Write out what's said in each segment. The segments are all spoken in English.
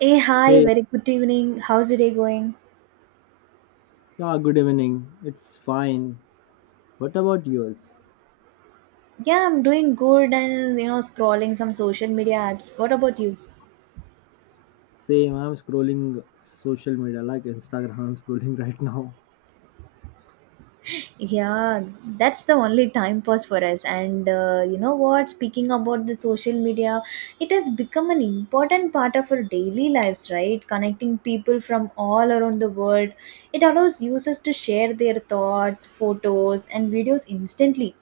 Hey, hi, Hey, very good evening. How's the day going? yeah, good evening. It's fine. What about yours? Yeah, I'm doing good and scrolling some social media apps. What about you? Same, I'm scrolling social media like Instagram. I'm scrolling right now. Yeah, that's the only time pass for us. And you know what? Speaking about the social media, it has become an important part of our daily lives, right? Connecting people from all around the world. It allows users to share their thoughts, photos, and videos instantly,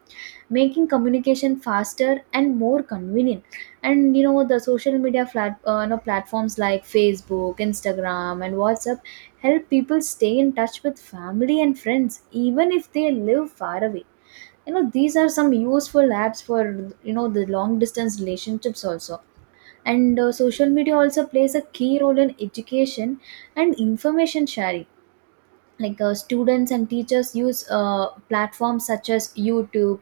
making communication faster and more convenient. And the social media platforms like Facebook, Instagram, and WhatsApp help people stay in touch with family and friends even if they live far away. These are some useful apps for the long distance relationships also. And social media also plays a key role in education and information sharing. Like students and teachers use platforms such as YouTube,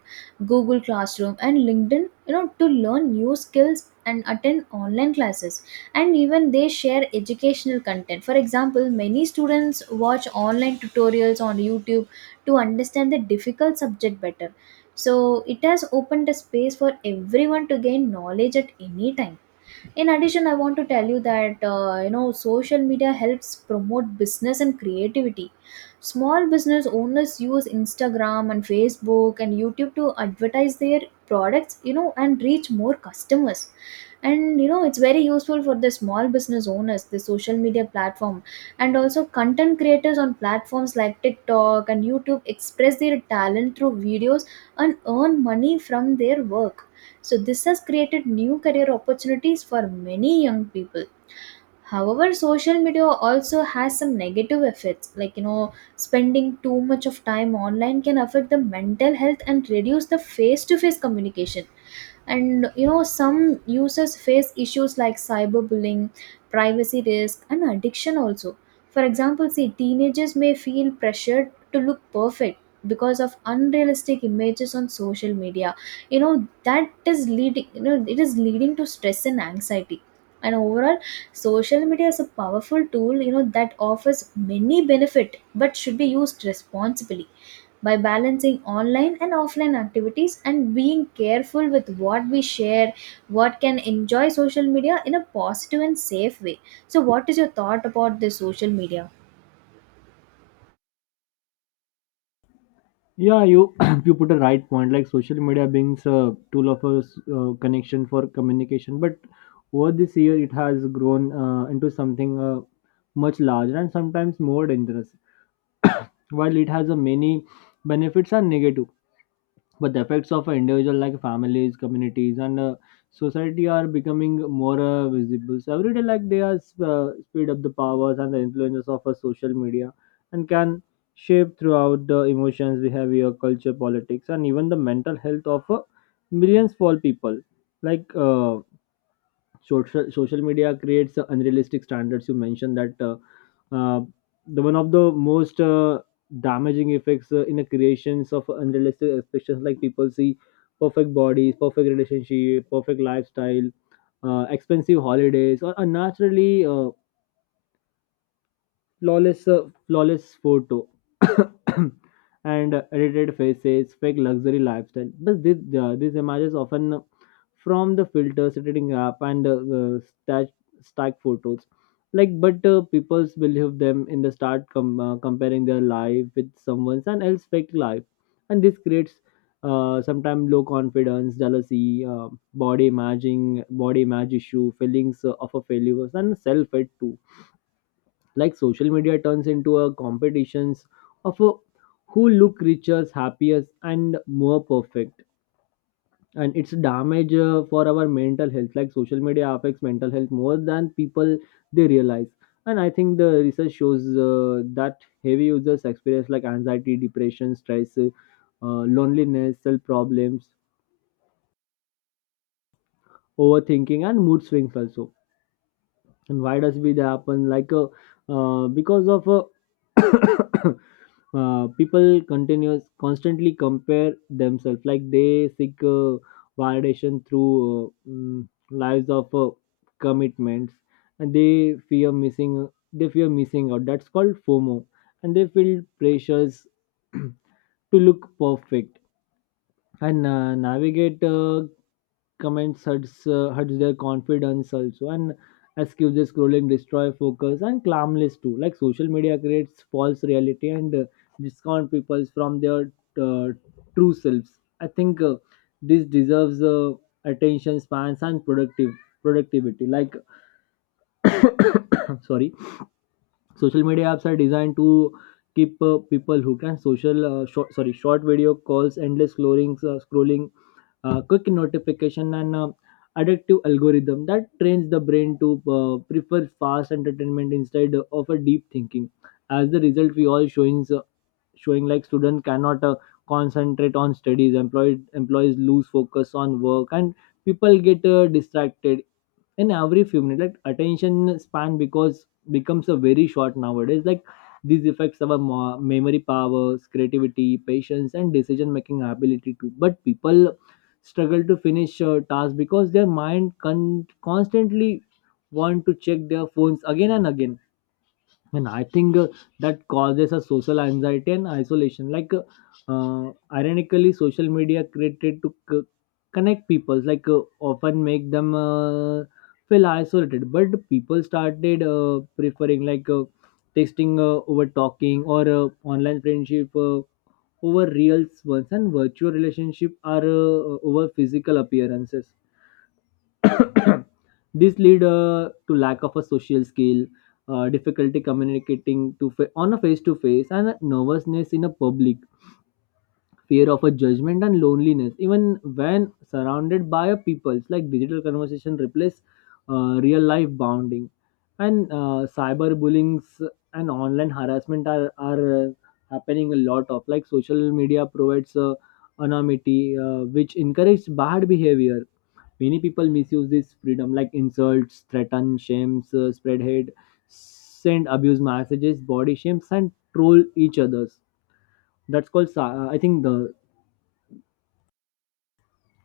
Google Classroom, and LinkedIn to learn new skills and attend online classes, and even they share educational content. For example, many students watch online tutorials on YouTube to understand the difficult subject better. So it has opened a space for everyone to gain knowledge at any time. In addition, I want to tell you that social media helps promote business and creativity. Small business owners use Instagram and Facebook and YouTube to advertise their products, and reach more customers. And it's very useful for the small business owners, the social media platform. And also content creators on platforms like TikTok and YouTube express their talent through videos and earn money from their work. So, this has created new career opportunities for many young people. However, social media also has some negative effects, like spending too much of time online can affect the mental health and reduce the face to face communication. And some users face issues like cyberbullying, privacy risk, and addiction also. For example, see teenagers may feel pressured to look perfect because of unrealistic images on social media. That is leading you know it is leading to stress and anxiety. And overall, social media is a powerful tool, that offers many benefit but should be used responsibly. By balancing online and offline activities and being careful with what we share, what can enjoy social media in a positive and safe way. So what is your thought about this social media? Yeah, you you put a right point. Like social media being a tool of a connection for communication, but over this year it has grown into something much larger and sometimes more dangerous. While it has a many benefits and negative. But the effects of an individual like families, communities, and society are becoming more visible. So every day, like they are speed up the powers and the influences of social media and can shape throughout the emotions, behavior, culture, politics, and even the mental health of millions of people. like uh, social media creates unrealistic standards. You mentioned that uh, the one of the most damaging effects in the creations of unrealistic expectations, like people see perfect bodies, perfect relationship, perfect lifestyle, expensive holidays, or unnaturally flawless photo and edited faces, fake luxury lifestyle. But these images often from the filters, editing app, and stack photos. Like, but people's believe them in the comparing their life with someone's and else fake life. And this creates sometimes low confidence, jealousy, body image issue, feelings of a failure, and self hate too. Like social media turns into a competitions of who look richest, happiest, and more perfect, and it's damage for our mental health. Like social media affects mental health more than people they realize. And I think the research shows that heavy users experience like anxiety, depression, stress, loneliness, self problems, overthinking, and mood swings also. And why does it happen? Like because of people continuous constantly compare themselves, like they seek validation through lives of commitments, and they fear missing out, that's called FOMO. And they feel pressures to look perfect, and navigate comments hurts hurts their confidence also, and excuses scrolling destroy focus and calmness too. Like social media creates false reality and discount people from their uh, true selves. I think this deserves attention spans and productive productivity. Like sorry, social media apps are designed to keep people who can social short, sorry short video calls, endless scrolling, quick notification, and addictive algorithm that trains the brain to prefer fast entertainment instead of a deep thinking. As the result, we all showing like student cannot concentrate on studies, employed employees lose focus on work, and people get distracted in every few minutes. Like attention span because becomes a very short nowadays. Like these affects our memory powers, creativity, patience, and decision making ability too. But people struggle to finish tasks because their mind constantly want to check their phones again and again. And I think that causes a social anxiety and isolation. Ironically, social media created to connect people, like often make them feel isolated. But people started preferring like texting over talking, or online friendship over real ones, and virtual relationship are over physical appearances. This lead to lack of a social skill, difficulty communicating to on a face to face, and a nervousness in a public, fear of a judgment, and loneliness even when surrounded by a people. Like digital conversation replace real life bonding, and cyber bullings and online harassment are happening a lot of. Like social media provides anonymity which encourages bad behavior. Many people misuse this freedom, like insults, threaten, shames, spread hate, send abuse messages, body shames, and troll each others. That's called cy- I think the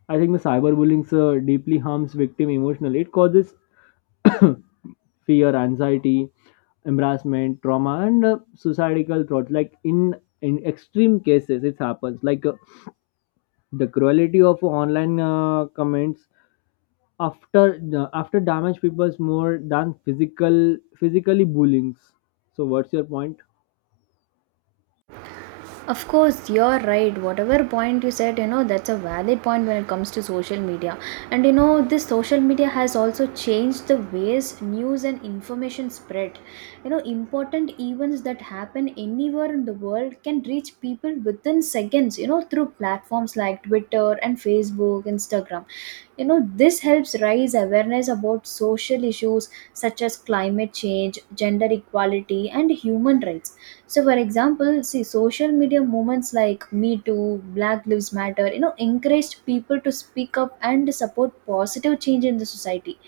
I think the cyberbullying deeply harms victim emotionally. It causes fear, anxiety, embarrassment, trauma, and suicidal thoughts. Like in extreme cases, it happens. Like the cruelty of online comments after damage people's more than physically bullying. So, what's your point? Of course, you're right. Whatever point you said, that's a valid point when it comes to social media. And this social media has also changed the ways news and information spread. Important events that happen anywhere in the world can reach people within seconds, through platforms like Twitter and Facebook, Instagram. This helps raise awareness about social issues such as climate change, gender equality, and human rights. So, for example, see social media movements like Me Too, Black Lives Matter encouraged people to speak up and support positive change in the society.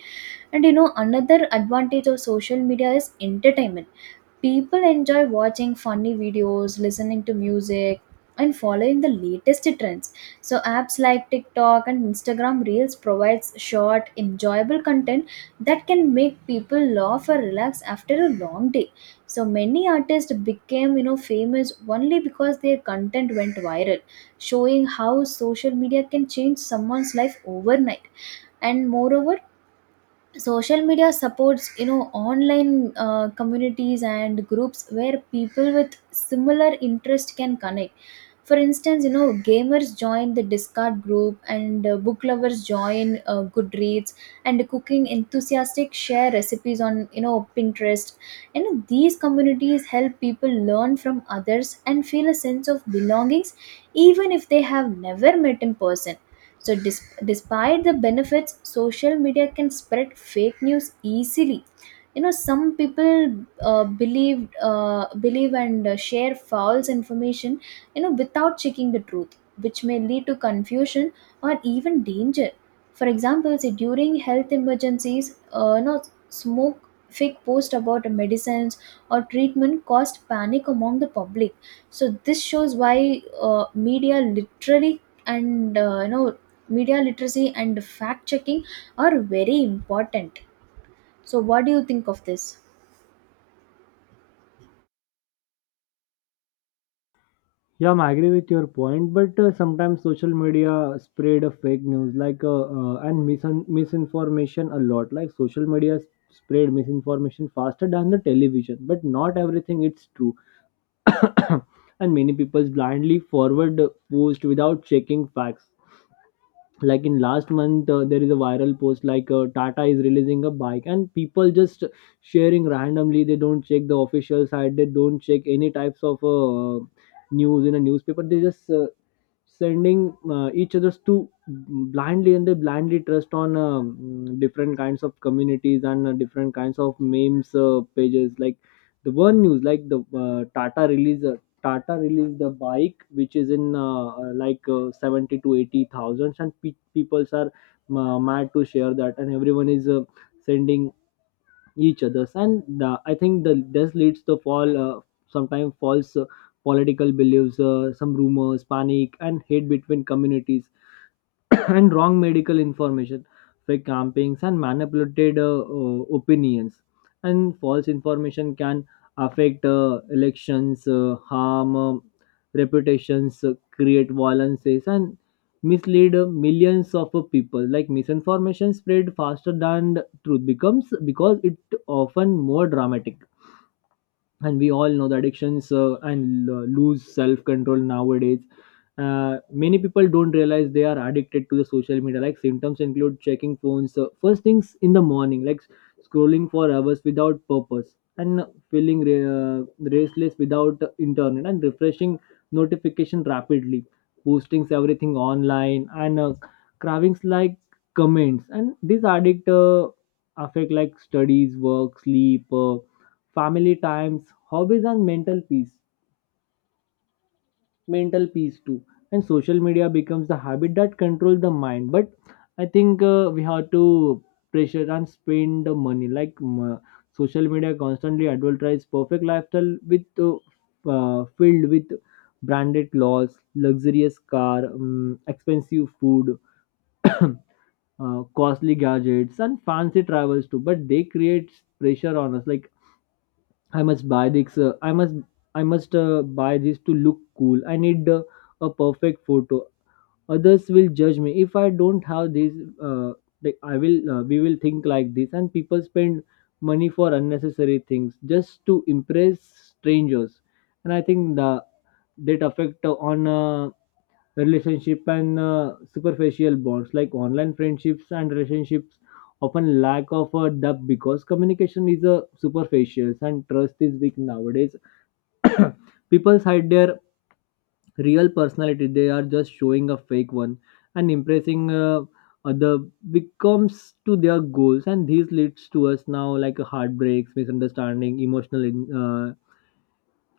And another advantage of social media is entertainment. People enjoy watching funny videos, listening to music, and following the latest trends. So apps like TikTok and Instagram Reels provides short, enjoyable content that can make people laugh or relax after a long day. So many artists became, famous only because their content went viral, showing how social media can change someone's life overnight. And moreover, social media supports online communities and groups where people with similar interest can connect. For instance, gamers join the discard group, and book lovers join Goodreads, and cooking enthusiasts share recipes on Pinterest. These communities help people learn from others and feel a sense of belongings, even if they have never met in person. So, despite the benefits, social media can spread fake news easily. Some people believe and share false information, without checking the truth, which may lead to confusion or even danger. For example, say during health emergencies, smoke fake post about medicines or treatment caused panic among the public. So this shows why media literally and you know media literacy and fact checking are very important. So what do you think of this? Yeah, I agree with your point, but sometimes social media spread a fake news like and misinformation a lot. Like social media spread misinformation faster than the television, but not everything it's true. And many people blindly forward the post without checking facts. Like in last month, there is a viral post like Tata is releasing a bike, and people just sharing randomly. They don't check the official site. They don't check any types of. News in a newspaper, they just sending each others to blindly, and they blindly trust on different kinds of communities and different kinds of memes pages. Like the one news like the tata released the bike which is in 70 to 80 thousands, and people are mad to share that, and everyone is sending each others. And the, I think the this leads to fall sometimes false political beliefs, some rumors, panic, and hate between communities, and wrong medical information, fake campaigns, and manipulated opinions. And false information can affect elections, harm reputations, create violences, and mislead millions of people. Like misinformation spread faster than the truth becomes because it often more dramatic. And we all know the addictions and lose self control nowadays. Many people don't realize they are addicted to the social media. Like symptoms include checking phones first things in the morning, like scrolling for hours without purpose, and feeling restless without internet, and refreshing notification rapidly, postings everything online, and cravings like comments. And these addict affect like studies, work, sleep, family times, hobbies, and mental peace. Mental peace too. And social media becomes the habit that controls the mind. But I think we have to pressure and spend the money. Like social media constantly advertises perfect lifestyle with filled with branded clothes, luxurious car, expensive food, uh, costly gadgets, and fancy travels too. But they create pressure on us. Like I must buy this. I must buy this to look cool. I need a perfect photo. Others will judge me if I don't have this. Uh, like I will. We will think like this, and people spend money for unnecessary things just to impress strangers. And I think the that affect on relationship and superficial bonds. Like online friendships and relationships often lack of a depth because communication is a superficial and trust is weak nowadays. People hide their real personality, they are just showing a fake one, and impressing other becomes to their goals. And this leads to us now like a heartbreaks, misunderstanding, emotional in, uh,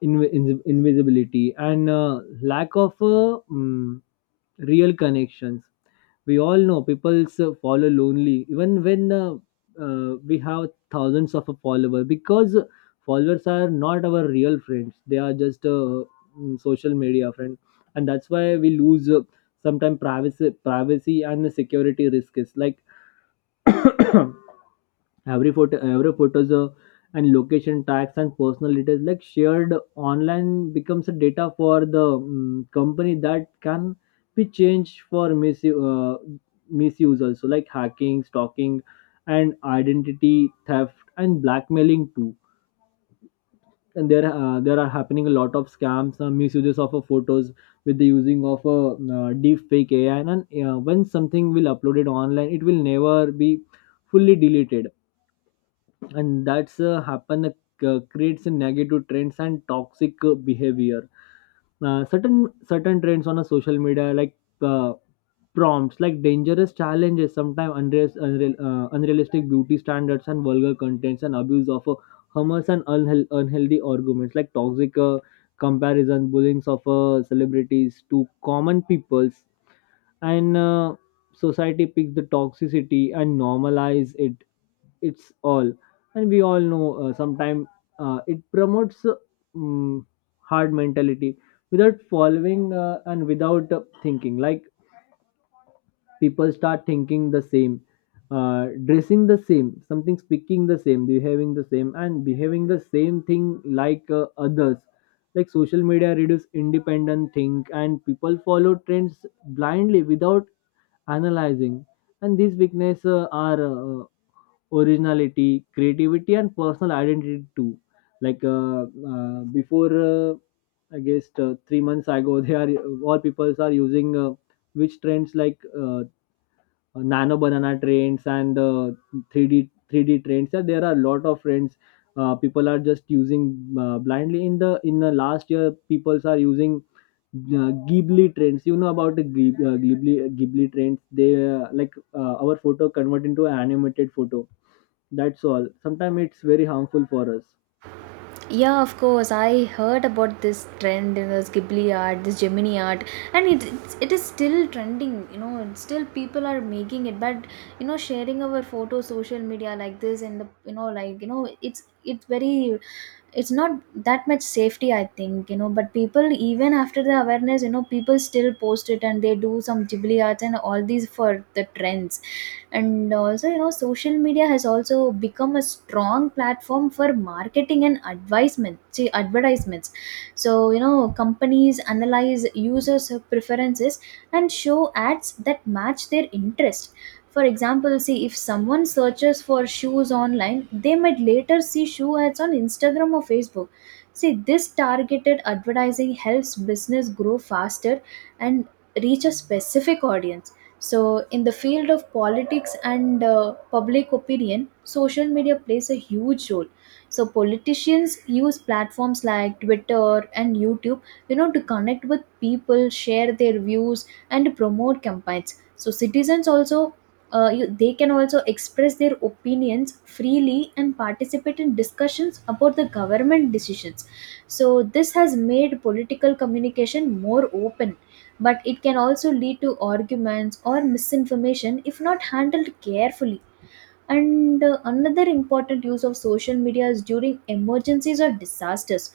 invi- invi- invisibility, and lack of real connections. We all know people follow lonely even when we have thousands of followers, because followers are not our real friends, they are just social media friend. And that's why we lose sometimes privacy and the security risks. Like every photos and location tags and personal details like shared online becomes a data for the company that can be changed for misuse also, like hacking, stalking, and identity theft, and blackmailing too. And there are happening a lot of scams, misuses of photos with the using of a deep fake AI. And when something will uploaded online, it will never be fully deleted. And that's happen, creates a negative trends and toxic behavior. Certain trends on a social media, like uh, prompts like dangerous challenges, sometimes unrealistic beauty standards, and vulgar contents, and abuse of humors, and unhealthy arguments, like toxic comparison, bullying of celebrities to common peoples. And society picks the toxicity and normalize it. It's all. And we all know sometimes it promotes mm, hard mentality without following and without thinking. Like people start thinking the same, dressing the same, something speaking the same, behaving the same thing like others. Like social media reduce independent think, and people follow trends blindly without analyzing. And these weakness are originality, creativity, and personal identity too. Before, I guess 3 months ago, they are all people are using which trends like nano banana trends and 3D 3D trends. So there are a lot of trends. People are just using blindly. In the last year, people are using Ghibli trends. You know about the Ghibli trends. They like our photo convert into an animated photo, that's all. Sometimes it's very harmful for us. Yeah, of course, I heard about this trend, in this ghibli art, this gemini art. And it is still trending. It's still people are making it, but sharing our photo social media like this, and the you know like you know it's not that much safety, I think, but people, even after the awareness, people still post it, and they do some ghibli arts and all these for the trends. And also, social media has also become a strong platform for marketing and advisement see advertisements. So companies analyze users preferences and show ads that match their interest. For example, see if someone searches for shoes online, they might later see shoe ads on Instagram or Facebook. See, this targeted advertising helps business grow faster and reach a specific audience. So, in the field of politics and public opinion, social media plays a huge role. So, politicians use platforms like Twitter and YouTube, to connect with people, share their views, and promote campaigns. So, citizens also they can also express their opinions freely and participate in discussions about the government decisions. So, this has made political communication more open, but it can also lead to arguments or misinformation if not handled carefully. And another important use of social media is during emergencies or disasters.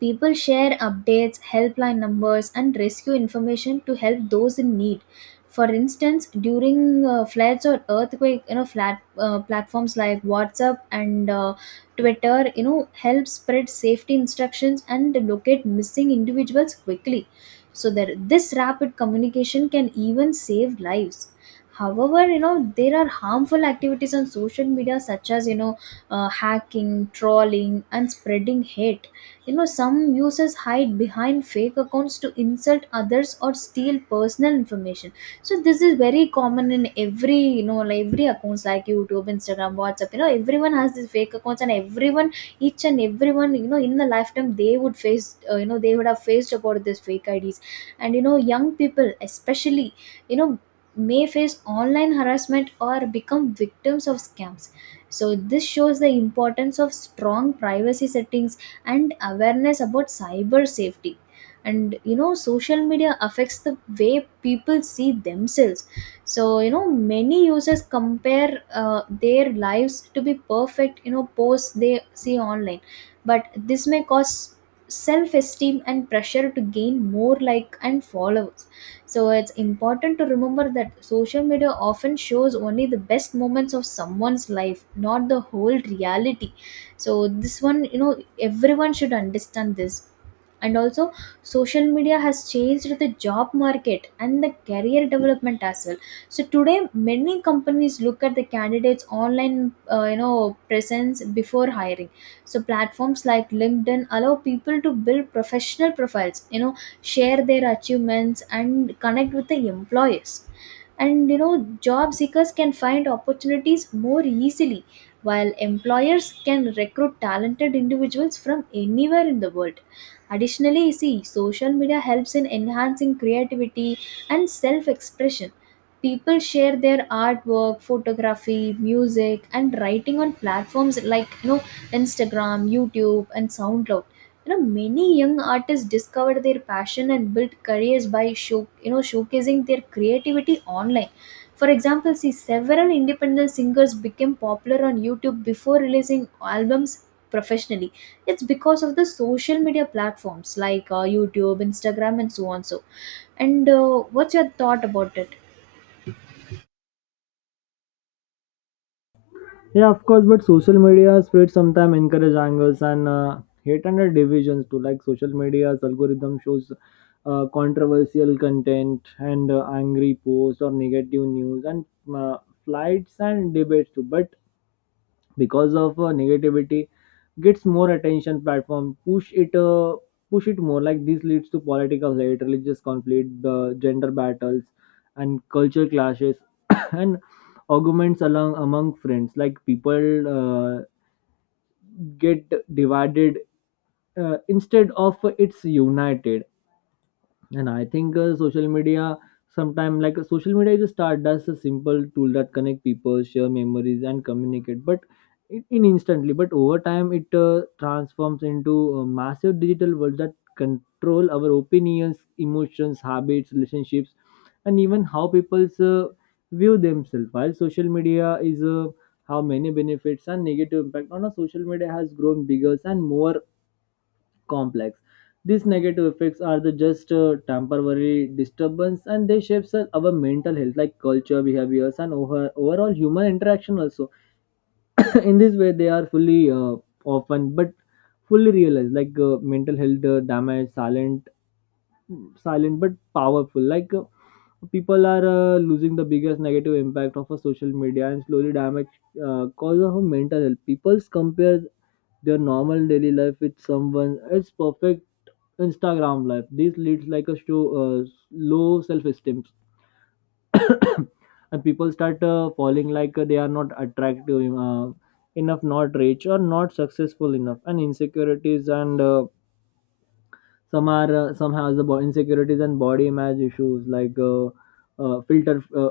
People share updates, helpline numbers, and rescue information to help those in need. For instance, during floods or earthquake, platforms like WhatsApp and Twitter, help spread safety instructions and locate missing individuals quickly. So that this rapid communication can even save lives. However, there are harmful activities on social media such as, hacking, trolling, and spreading hate. Some users hide behind fake accounts to insult others or steal personal information. So this is very common in every accounts like YouTube, Instagram, WhatsApp. Everyone has these fake accounts, and each and everyone, in the lifetime, they would have faced about these fake IDs. And young people, especially, you know, may face online harassment or become victims of scams. So, this shows the importance of strong privacy settings and awareness about cyber safety. And social media affects the way people see themselves. So many users compare their lives to be perfect posts they see online. But this may cause self-esteem and pressure to gain more like and followers. So it's important to remember that social media often shows only the best moments of someone's life, not the whole reality. So this one, everyone should understand this. And also, social media has changed the job market and the career development as well. So today many companies look at the candidates online presence before hiring. So platforms like LinkedIn allow people to build professional profiles, share their achievements and connect with the employers. And job seekers can find opportunities more easily, while employers can recruit talented individuals from anywhere in the world. Additionally, you see, social media helps in enhancing creativity and self expression. People share their artwork, photography, music, and writing on platforms like Instagram, YouTube, and SoundCloud. Many young artists discovered their passion and built careers by showcasing their creativity online. For example, see several independent singers became popular on YouTube before releasing albums professionally. It's because of the social media platforms like YouTube, Instagram, and so on. So, and what's your thought about it? Yeah, of course, but social media spread sometimes encourage angers and hate and divisions too. Like social media's algorithm shows controversial content and angry posts or negative news and uh, flights and debates too. But because of negativity gets more attention, platform push it more. Like this leads to political hate, religious conflict, the gender battles and culture clashes and arguments along among friends. Like people uh, get divided instead of it's united. And I think social media sometime, like social media is a start as a simple tool that connect people, share memories, and communicate. But in instantly, but over time, it transforms into a massive digital world that control our opinions, emotions, habits, relationships, and even how people view themselves. While social media is how many benefits and negative impact on a social media has grown bigger and more complex. These negative effects are the just temporary disturbance and they shapes our mental health like culture, behaviors and overall human interaction also. In this way they are fully often but fully realized like mental health damage silent, silent but powerful. Like people are losing the biggest negative impact of a social media and slowly damage cause of a mental health. People compare their normal daily life with someone else perfect Instagram life. This leads like a show low self-esteem, and people start falling like they are not attractive enough, not rich or not successful enough, and insecurities and some are some has the insecurities and body image issues. Like uh, filter uh,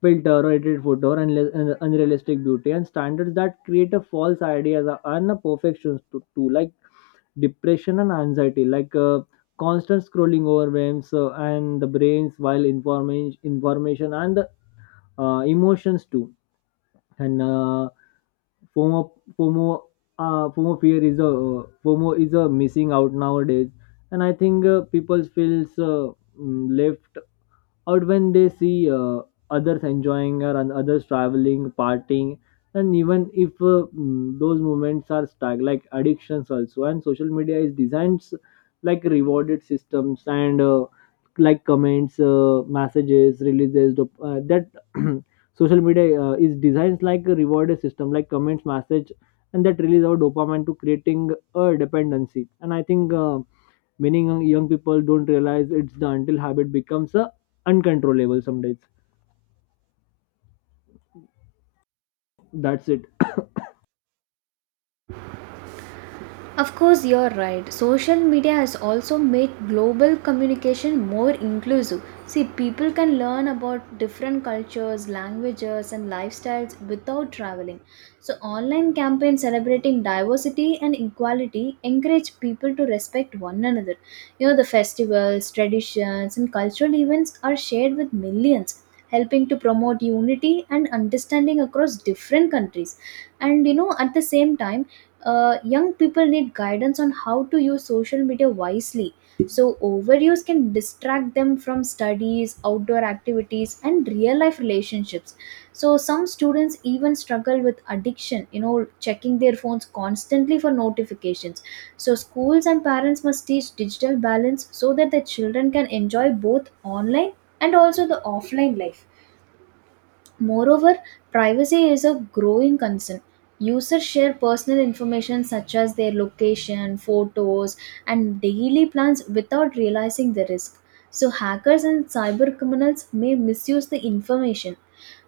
filter or edited photo or unrealistic beauty and standards that create a false ideas and a perfections to like depression and anxiety. Like constant scrolling overwhelms and the brains while information and the emotions too, and FOMO FOMO FOMO fear is a FOMO is a missing out nowadays, and I think people feels left or when they see others enjoying or and others traveling, partying. And even if those moments are stuck like addictions also. And social media is like rewarded systems and like comments messages releases that social media is designed like a rewarded system, like comments, message, and that release our dopamine to creating a dependency. And I think many young people don't realize it's the until habit becomes a uncontrollable some days. That's it. Of course, you're right. Social media has also made global communication more inclusive. See, people can learn about different cultures, languages, and lifestyles without traveling. So, online campaigns celebrating diversity and equality encourage people to respect one another. The festivals, traditions, and cultural events are shared with millions, helping to promote unity and understanding across different countries. And at the same time, young people need guidance on how to use social media wisely. So, overuse can distract them from studies, outdoor activities, and real life relationships. So, some students even struggle with addiction, checking their phones constantly for notifications. So, schools and parents must teach digital balance so that the children can enjoy both online and also the offline life. Moreover, privacy is a growing concern. Users share personal information such as their location, photos, and daily plans without realizing the risk. So, hackers and cyber criminals may misuse the information.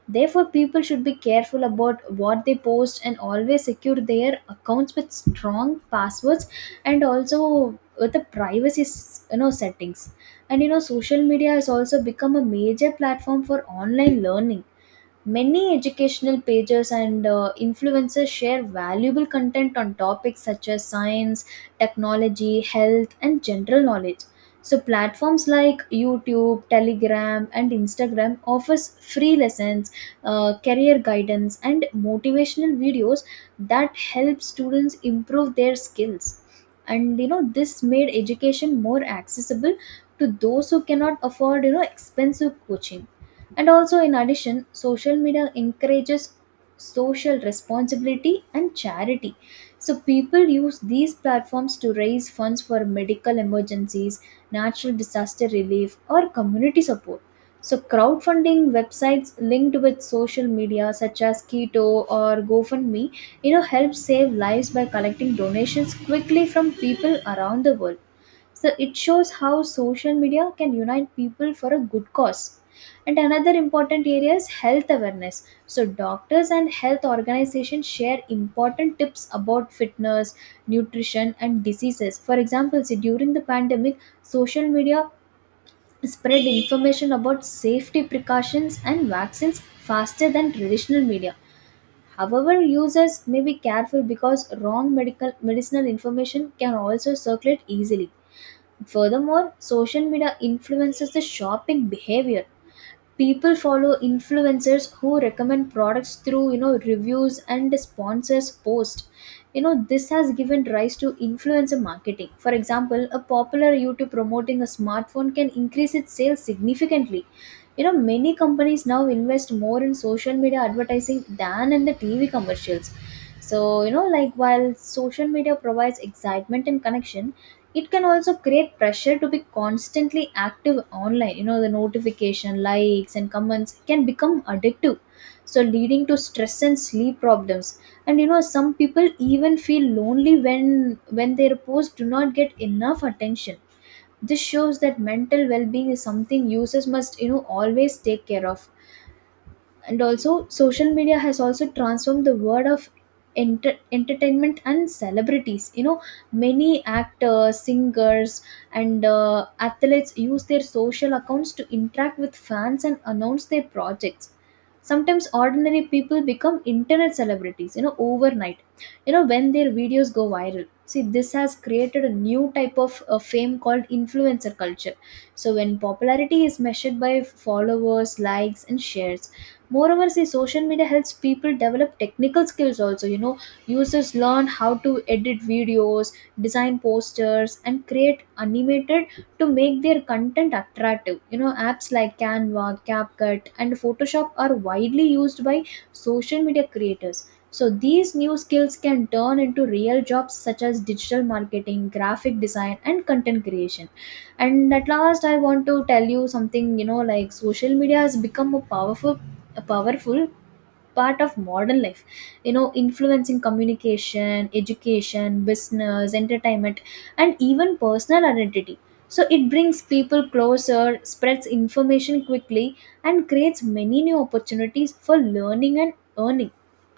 Therefore, people should be careful about what they post and always secure their accounts with strong passwords and also with the privacy settings. Social media has also become a major platform for online learning. Many educational pages and influencers share valuable content on topics such as science, technology, health, and general knowledge. So, platforms like YouTube, Telegram, and Instagram offers free lessons, career guidance, and motivational videos that help students improve their skills. This made education more accessible to those who cannot afford expensive coaching. And also, in addition, social media encourages social responsibility and charity. So, people use these platforms to raise funds for medical emergencies, natural disaster relief, or community support. So, crowdfunding websites linked with social media, such as Keto or GoFundMe, help save lives by collecting donations quickly from people around the world. So it shows how social media can unite people for a good cause. And another important area is health awareness. So doctors and health organizations share important tips about fitness, nutrition, and diseases. For example, see, during the pandemic, social media spread information about safety precautions and vaccines faster than traditional media. However, users may be careful because wrong medical medicinal information can also circulate easily. Furthermore, social media influences the shopping behavior. People follow influencers who recommend products through, reviews and sponsors post. This has given rise to influencer marketing. For example, a popular YouTube promoting a smartphone can increase its sales significantly. Many companies now invest more in social media advertising than in the TV commercials. So, while social media provides excitement and connection, it can also create pressure to be constantly active online. The notification, likes, and comments can become addictive. So, leading to stress and sleep problems. Some people even feel lonely when their posts do not get enough attention. This shows that mental well-being is something users must, always take care of. And also, social media has also transformed the world of entertainment and celebrities. Many actors, singers, and athletes use their social accounts to interact with fans and announce their projects. Sometimes ordinary people become internet celebrities, overnight, when their videos go viral. See, this has created a new type of fame called influencer culture, so when popularity is measured by followers, likes, and shares. Moreover, see, social media helps people develop technical skills also. Users learn how to edit videos, design posters, and create animated to make their content attractive. Apps like Canva, CapCut, and Photoshop are widely used by social media creators. So these new skills can turn into real jobs such as digital marketing, graphic design, and content creation. And at last, I want to tell you something. Social media has become a powerful, a powerful part of modern life, influencing communication, education, business, entertainment, and even personal identity. So it brings people closer, spreads information quickly, and creates many new opportunities for learning and earning.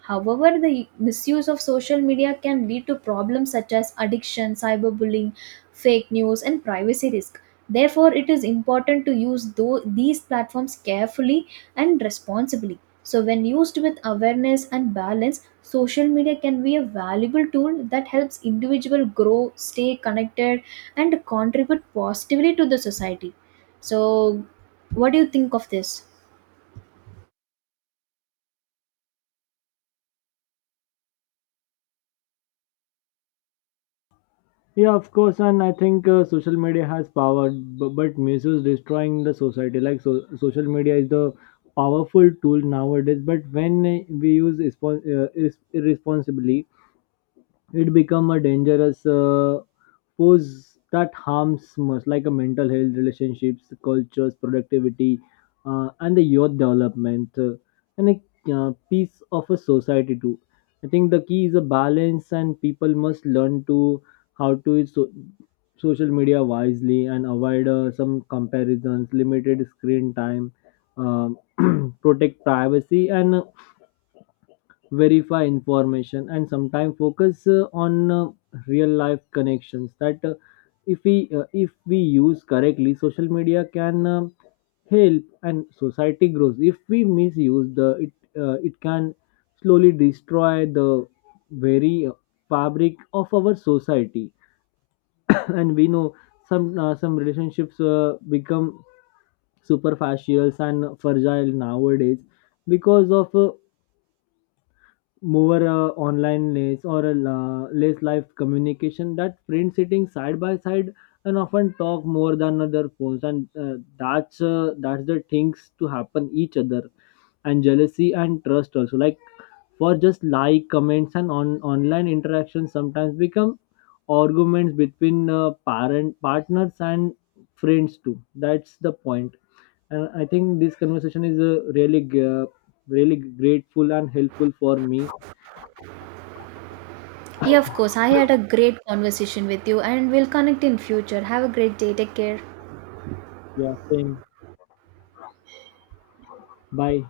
However, the misuse of social media can lead to problems such as addiction, cyberbullying, fake news, and privacy risk. Therefore, it is important to use these platforms carefully and responsibly. So, when used with awareness and balance, social media can be a valuable tool that helps individual grow, stay connected, and contribute positively to the society. So, what do you think of this? Yeah, of course, and I think social media has power, but misuse destroying the society. Like so, social media is the powerful tool nowadays, but when we use irresponsibly, it become a dangerous pose that harms much like a mental health, relationships, cultures, productivity, and the youth development, and a piece of a society too. I think the key is a balance and people must learn to how to social media wisely and avoid some comparisons, limited screen time, um, protect privacy and verify information and sometimes focus on real life connections. That if we use correctly social media can help and society grows. If we misuse the it, it can slowly destroy the very fabric of our society. And we know some relationships become superficial and fragile nowadays because of more online, less or a lace life communication, that friends sitting side by side and often talk more than other phones. And that's the things to happen each other. And jealousy and trust also, like for just like comments and on online interactions sometimes become arguments between parent, partners and friends too. That's the point. And I think this conversation is really grateful and helpful for me. Yeah, of course. I had a great conversation with you, and we'll connect in future. Have a great day. Take care. Yeah, same. Bye.